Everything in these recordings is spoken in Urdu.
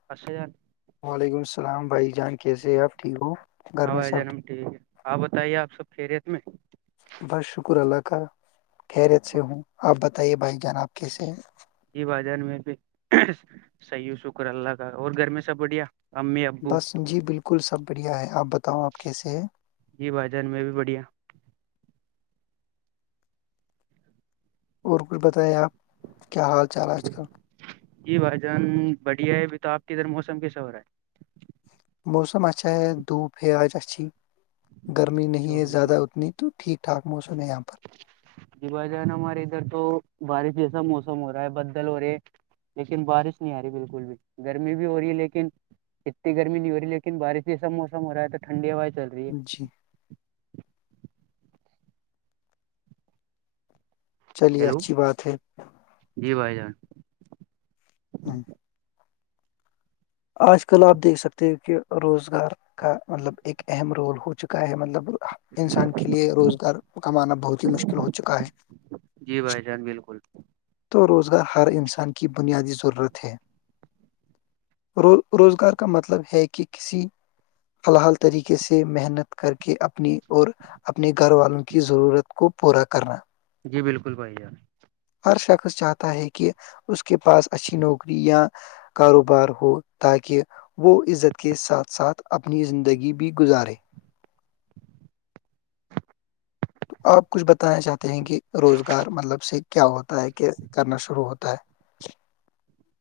[unintelligible] وعلیکم السلام بھائی جان کیسے ہے آپ ٹھیک ہو گھر ہاں میں بھائی جان سبھیک ہم ٹھیک ہے آپ بتائیے آپ سب خیریت میں بس شکر اللہ کا خیریت سے ہوں آپ بتائیے بھائی جانب کیسے ہیں یہی بازان میں بھی سیح شکر اللہ کا اور گھر میں سب بڑھیا امی ابو بس جی بالکل سب بڑھیا ہے آپ بتاؤں آپ کیسے ہیں جی بھائی جان میں بھی بڑھیا اور کچھ بتائیںے آپ کیا حال چال ہے آج کل جی بھائی جان بڑھیا ہے ابھی تو آپ کے ادھر موسم کیسا ہو رہا ہے موسم اچھا ہے دھوپ ہے آج اچھی گرمی اچھا نہیں ہے بھائی جان زیادہ اتنی تو ٹھیک ٹھاک موسم ہے یہاں پر ج بائی جانا ہمارے ادھر تو بارش جیسا موسم ہو رہا ہے بدل ہو رہے لیکن بارش نہیں آ رہی بالکل بھی گرمی بھی ہو رہی ہے لیکن اتنی گرمی نہیں ہو رہی ہے لیکن بارش جیسا موسم ہو رہا ہے تو ٹنڈی ہوا چل رہی ہے جی چلیے ہیلو اچھی بات ہے جی بھائی جان ہاں آج کل آپ دیکھ سکتے ہو کہ روزگار کا مطلب ایک اہم رول ہو چکا ہے مطلب انسان کے لیے روزگار کمانا بہت ہی مشکل ہو چکا ہے جی بھائی جان بالکل تو روزگار ہر انسان کی بنیادی ضرورت ہے رو روزگار کا مطلب ہے کہ کسی حلال طریقے سے محنت کر کے اپنی اور اپنے گھر والوں کی ضرورت کو پورا کرنا جی بالکل بھائی جان ہر شخص چاہتا ہے کہ اس کے پاس اچھی نوکری یا کاروبار ہو تاکہ وہ عزت کے ساتھ ساتھ اپنی زندگی بھی گزارے تو آپ کچھ بتانا چاہتے ہیں کہ روزگار مطلب سے کیا ہوتا ہے کہ کرنا شروع ہوتا ہے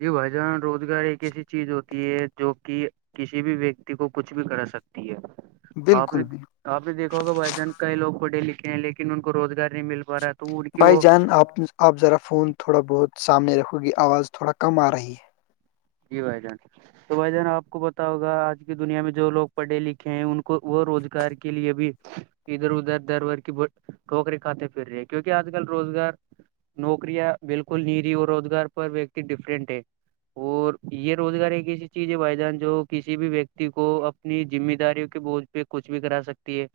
جی بھائی جان روزگار ایک ایسی چیز ہوتی ہے جو کہ کسی بھی ویکتی کو کچھ بھی کرا سکتی ہے ہے آپ نے بالکل بالکل آپ نے دیکھا ہوگا بھائی جان کئی لوگ پڑھے لکھے ہیں لیکن ان کو روزگار نہیں مل پا رہا تو ان کی بھائی وہ جان آپ آپ ذرا فون تھوڑا بہت سامنے رکھو گی آواز تھوڑا کم آ رہی ہے جی بھائی جان تو بھائی جان آپ کو بتاؤ ہوگا آج کی دنیا میں جو لوگ پڑھے لکھے ہیں ان کو وہ روزگار کے لیے بھی ادھر ادھر در بدر کی ٹھوکریں کھاتے پھر رہے ہیں کیونکہ آج کل روزگار نوکریاں بالکل نیری اور روزگار پر ویکتی ڈفرینٹ ہے اور یہ روزگار ایک ایسی چیز ہے بھائی جان جو کسی بھی ویکتی کو اپنی ذمہ داری کے بوجھ پہ کچھ بھی کرا سکتی ہے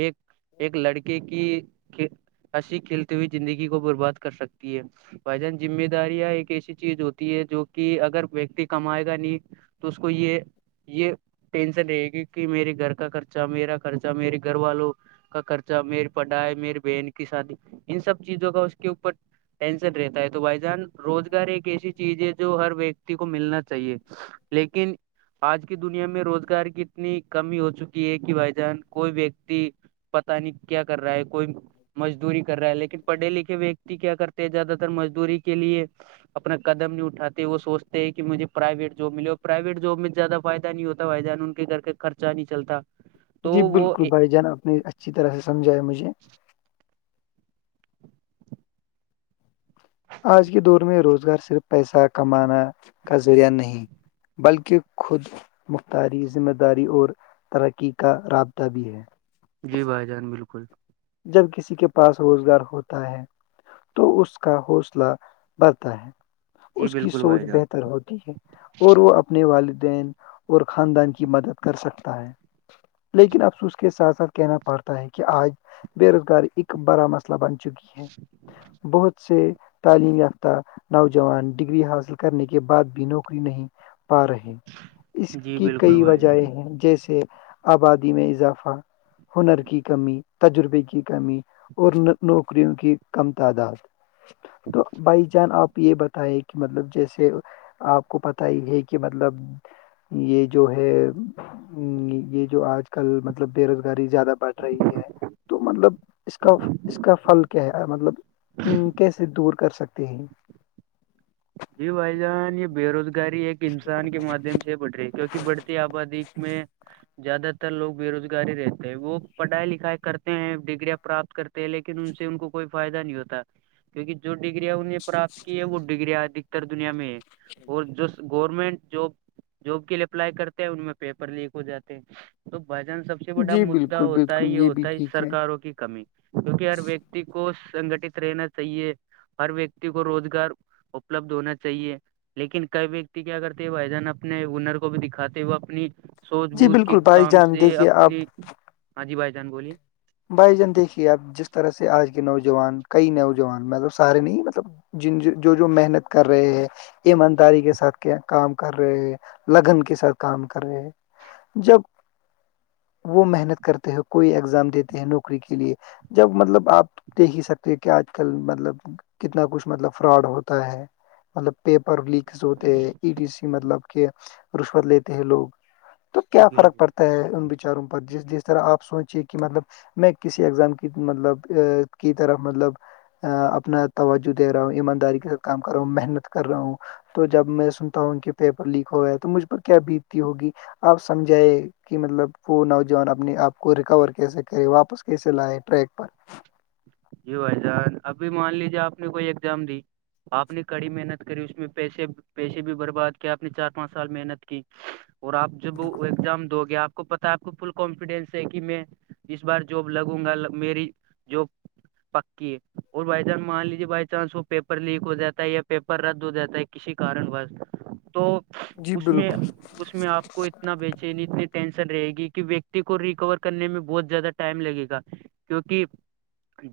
ایک ایک لڑکے کی ہنسی کھیلتے ہوئے زندگی کو برباد کر سکتی ہے بھائی جان ذمہ داریاں ایک ایسی چیز ہوتی ہے جو کہ اگر ویکتی کمائے گا نہیں تو اس کو یہ یہ ٹینشن رہے گی کہ میرے گھر کا خرچہ میرا خرچہ میرے گھر والوں کا خرچہ میری پڑھائی میری بہن کی شادی ان سب چیزوں کا اس کے اوپر ٹینشن رہتا ہے تو بھائی جان روزگار ایک ایسی چیز ہے جو ہر ویکتی کو ملنا چاہیے لیکن آج کی دنیا میں روزگار کی اتنی کمی ہو چکی ہے کہ بھائی جان کوئی ویکتی پتا نہیں کیا کر رہا ہے کوئی مزدوری کر رہا ہے لیکن پڑھے لکھے ویکتی کیا کرتے ہیں زیادہ تر مزدوری کے لیے اپنا قدم نہیں اٹھاتا وہ سوچتے ہیں کہ مجھے پرائیویٹ جاب ملے اور پرائیویٹ جاب میں زیادہ فائدہ نہیں ہوتا بھائی جان ان کے گھر کا خرچہ نہیں چلتا تو جی وہ بالکل اے- بھائی جان آپ نے اچھی طرح سے سمجھایا مجھے آج کے دور میں روزگار صرف پیسہ کمانا کا ذریعہ نہیں بلکہ خود مختاری ذمہ داری اور ترقی کا رابطہ بھی ہے جی بھائی جان بالکل جب کسی کے پاس روزگار ہوتا ہے تو اس کا حوصلہ بڑھتا ہے جی اس کی بالکل سوچ بھائی جان بہتر ہوتی یک اور وہ اپنے والدین اور خاندان کی مدد کر سکتا ہے لیکن افسو اس کے ساتھ ساتھ کہنا پڑتا ہے کہ آج بے روزگاری ایک بڑا مسئلہ بن چکی ہے بہت سے تعلیم یافتہ نوجوان ڈگری حاصل کرنے کے بعد بھی نوکری نہیں پا رہے اس جی کی بالکل کئی بھائی وجہ جان ہیں جیسے آبادی میں اضافہ ہنر کی کمی تجربے کی کمی اور نوکریوں کی کم تعداد تو بائی چان آپ یہ بت ہے کہ مطلب جیسے آپ کو پت ہی ہے کہ مطلب یہ جو ہے یہ جو آج کل م مطلب بے روزگاری زیادہ بڑھ رہی ہے تو مطلب اس کا اس کا پھل کیا ہے مطلب کیسے دور کر سکتے ہیں جی بھائی جان یہ بے روزگاری ایک انسان کے مادھیم سے بڑھ رہی ہے کیکہ کی بڑھتی آبادی میں زیادہ تر لوگ بے روزگاری رہتے ہیں وہ پڑھائی لکھائی کرتے ہیں ڈگریاں پراپت کر لیکن ان سے ان کوئی فائدہ نہیں ہوتا کیونکہ جو ڈگریاں انہ نے پراپت کی ہے وہ ڈگگریاںد اتر دنیا میں اور جو گورنمنٹ جو جاب کے لیے اپلائی کرتے ہیں ان میں پیپر لیک ہو جاتے ہیں تو بھجان سب سے بڑا جی مدا بالکل ہوتا ہے بالکل یہ بھی ہوتا ہے ٹھیک سرکوں کی کمی کیونکہ ہر ویکتی کو سنگٹت رہنا چاہیے ہر ویکتی کو روزگار اپلبد ہونا چاہیے لیکن کئی ویکتی کیا کرتے بائی جان اپنے ونر کو بھی دکھاتے وہ اپنی سوچھ جی بوجھ کے بالکل بھائی کام جان سے دیکھیے آپ اپنی ہاں جی بھائی جان بولیے بھائی جان دیکھیے آپ جس طرح سے آج کے نوجوان کئی نوجوان مطلب سارے نہیں مطلب جن جو جو محنت کر رہے ہیں ایمانداری کے ساتھ کیا کام کر رہے ہیں لگن کے ساتھ کام کر رہے ہیں جب وہ محنت کرتے ہو کوئی ایگزام دیتے نوکری کے لیے جب مطلب آپ دیکھ ہی سکتے ہیں کہ آج کل مطلب کتنا کچھ مطلب فراڈ ہوتا ہے مطلب پیپر لیک سوتے ای ٹی سی مطلب کہ رشوت لیتے ہیں لوگ تو کیا فرق بالکل پڑتا ان بیچاروں پر جس جس طرح آپ سوچیے کہ مطلب میں کسی اگزام کی مطلب کی طرح مطلب اپنا توجہ دے رہا ہوں ایمانداری کے ساتھ کام کر رہا ہوں محنت کر رہا ہوں تو جب میں سنتا ہوں کہ پیپر لیک ہو گا ہے تو مجھ پر کیا بیتی ہوگی آپ سمجھائے کہ مطلب وہ نوجوان اپنے آپ کو ریکور کی سکتے کرے واپس کیسے لائے ٹریک پر یہی بھائی جان ابھی مان لیجیے آپ نے کوئی ایگزام دی آپ نے کڑی محنت کری اس میں پیسے پیسے بھی برباد کیا آپ نے چار پانچ سال محنت کی اور آپ جب ایگزام دو گے آپ کو پتا آپ کو فل کانفیڈینس ہے کہ میں اس بار جاب لگوں گا میری جاب پکی ہے اور بائی چانس مان لیجیے بائی چانس وہ پیپر لیک ہو جاتا ہے یا پیپر رد ہو جاتا ہے کسی کارن بس تو جی اس میں بالکل اس میں آپ کو اتنا بیچےین اتنی ٹینشن رہے گی کہ ویکتی کو ریکور کرنے میں بہت زیادہ ٹائم لگے گا کیونکہ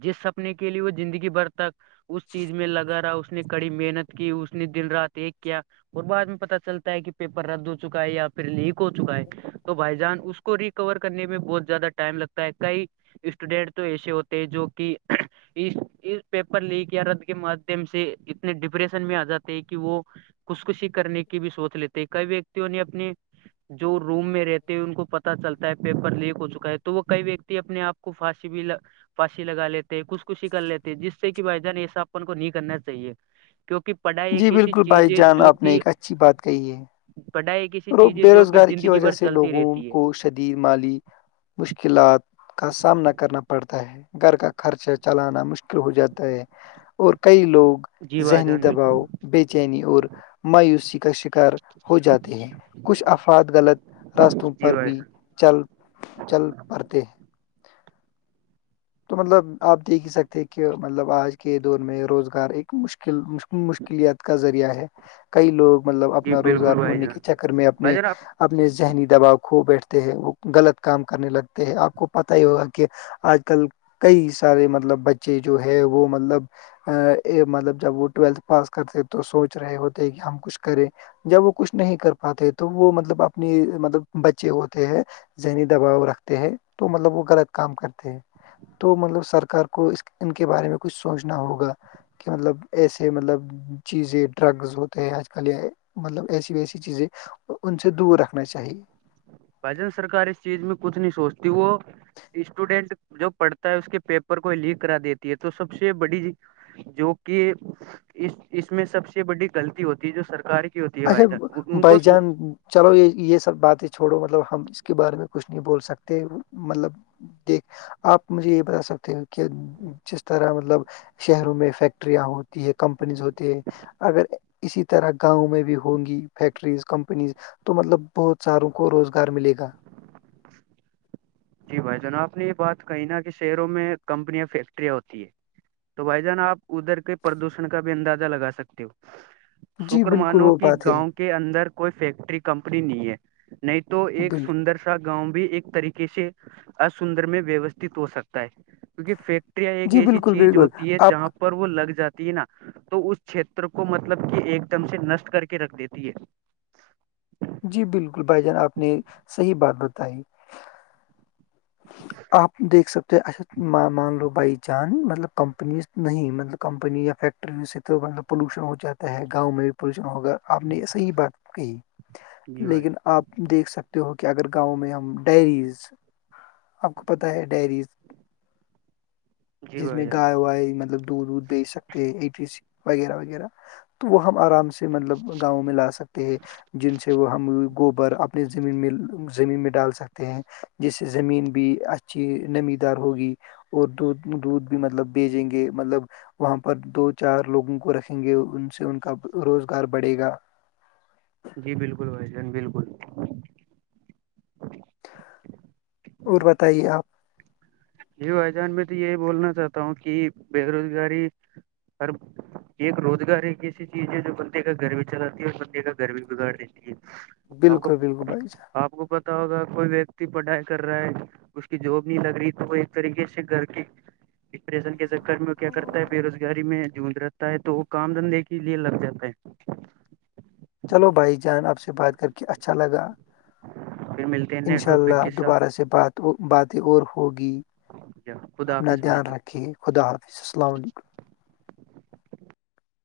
جس سپنے کے لیے وہ زندگی بھر تک اس چیز میں لگا رہا اس نے کڑی محنت کی اس نے دن رات ایک کیا اور بعد میں پتا چلتا ہے کہ پیپر رد ہو چکا ہے یا پھر لیک ہو چکا ہے بھائی جان اس کو ریکور کرنے میں بہت زیادہ ٹائم لگتا ہے کئی اسٹوڈینٹ تو ایسے ہو ت جو کہ اس اس پیپر لیک یا رد کے مادھیم سے اتنے ڈپریشن میں آ جاتے ہیں کہ وہ خش کشی کرنے کی بھی سوچ لیتے ہیں کئی ویکتیوں نے اپنے جو روم میں رہتے ہیں ان کو پتا چلتا ہے پیپر لیک ہو چکا ہے تو وہ کئی و اپنے آپ کو پھانسی بھی پھسی لگا لیتے خش کشی کر لیتے جس سے کہ بھائی جان ایسا ن کو نہیں کرنا چاہیے کیونک پڑھائی جی ایک ایسی بالکل بھائی چیز ہے جان جو آپ نے کہ ایک اچھی بات کہی ہے پھائی بے روزگاری کی وجہ سے لوگوں رہتی ہے کو شدید مالی مشکلات کا سامنا کرنا پڑتا ہے گھر کا خرچہ چلانا مشکل ہو جاتا ہے اور کئی لوگ جی بھائی ذہنی جان بالکل دباؤ بے چینی اور مایوسی کا شکار ہو جاتے ہیں کچھ افاد غلط راستوں جی پر بھائی بھی چل چل پڑتے ہیں تو مطلب آپ دیکھ ہی سکتے ہیں کہ مطلب آج کے دور میں روزگار ایک مشکل مل مشکلت کا ذریعہ ہے کئی لوگ مطلب جی اپنا روزگار بالکل بھائی ڈھونڈنے جان کے چکر میں اپنے بھائی اپنے ذہنی دباؤ کھو بیٹھتے ہیں وہ غلط کام کرنے لگتے ہیں آپ کو پت ہی ہوگا کہ آج کل کئی سارے مطلب بچے جو ہے وہ مطلب مطلب جب وہ ٹویلتھ پاس کرتے تو سوچ رہے ہوتے کہ ہم کچھ کریں جب وہ کچھ نہیں کر پاتے تو وہ مطلب اپنی مطلب بچے ہوتے ہیں ذہنی دباؤ رکھتے ہیں تو مطلب وہ غلط کام کرتے ہیں تو مطلب سرکار کو اس ان کے بارے میں کچھ سوچنا ہوگا کہ مطلب ایسے مطلب چیزیں ڈرگز ہوتے ہیں آج کل یہ مطلب ایسی ویسی چیزیں ان سے دور رکھنا چاہیے بھجن سرکار اس چیز میں کچھ نہیں سوچتی وہ اسٹوڈینٹ جو پڑھتا ہے اس کے پیپر کو لیک کرا دیتی ہے تو سب سے بڑی جو کہ اس اس میں سب سے بڑی غلطی ہوتی ہے جو سرکاری اچھا بائی جان چلو یہ یہ سب باتیں چھوڑو مطلب ہم اس کے بارے میں کچھ نہیں بول سکتے مطلب دیک آپ مجھے یہ بتا سکتے کہ جس طرح مطلب شہروں میں فیکٹریاں ہو کمپنیز ہوتی ہے اگر اسی طرح گاؤں میں بھی ہوں گی فیکٹریز کمپنیز تو مطلب بہت ساروں کو روزگار ملے گا [unintelligible] جی بھائی جناب آپ نے یہ بات کہی نا کہ شہروں میں کمپنیاں فیکٹریاں ہوتی ہے تو بھائی جان آپ ادھر کے پردوشن کا بھی اندازہ لگا سکتے ہو جی شکر بالکل مانو وہ کی بات ہے گاؤں کے کے اندر کوئی فیکٹری کمپنی نہیں ہے نہیں تو ایک بال سندر سے گاؤں بھی ایک طریقے سے اسسندر میں ویوستھت ہو سکتا ہے کیکہ فیک ایک جی ایسی بالکل چیز بالکل ہوتی ہے آپ جہاں پر وہ لگ جاتی ہے نا تو اس چھیتر کو مطلب کہ ایک دم سے نشٹ کر کے رکھ دیتی ہے جی بالکل بھائی جان آپ نے صحیح بات بتائی آپ دیکھ سکتے ہیں اچھا مان لو بھائی چاند مطلب کمپنیز نہیں مطلب کمپنی یا فیکٹریوں سے تو مطلب پولوشن ہو جاتا ہے گاؤں میں پوشن ہوگا آپ نے صحی بات کہ جی بھائی لیکن آپ دیکھ سکتے ہو کہ اگر گاؤں میں ہم ڈائریز آپ کو پتہ ہے ڈائریز جی جس بھائی میں جان گائے وائے مطلب دودھ وودھ بیچ سکتے ہیں ای وغیرہ وغیرہ تو وہ ہم آرام سے مطلب گاؤں میں لا سکتے ہیں جن سے وہ ہم گوبر اپنی زمین میں زمین میں ڈال سکتے ہیں جس سے زمین بھی اچھی نمی دار ہوگی اور دودھ دودھ بھی مطلب بیجیں گے مطلب وہاں پر دو چار لوگوں کو رکھیں گے ان سے ان کا روزگار بڑھے گا جی بالکل بھائی جان بالکل اور بتائیے آپ جی بھائی جان میں تو یہی بولنا چاہتا ہوں کہ بے روزگاری اورر ایک روزگار ایک ایسی چیز ہے جو بندے کا گھر بھی چلاتی ہے اور بندے کا گھر بھی بگاڑ دے آپ کو بالکل بالکل بھائی جان آپ کو پتہ ہوگا کوئی ویکتی پڑھائی کر رہا ہے اس کی جاب نہیں لگ رہی تو کوئی طریقے سے گھر کے ڈپریشن کے چکر میں کیا کرتا ہے بے روزگاری میں جونج رہا ہے تو وہ کام دھندے کے لیے لگ جاتا ہے چلو بھائی جان آپ سے بات کر کے اچھا لگا پھر ملتے ہیں نئے انشاء ٹاپک اللہ کے ساتھ دوبارہ سے بات باتیں اور ہوگی خدا اپنا حافظ بھائی دھیان جان رکھے خدا حافظ السلام علیکم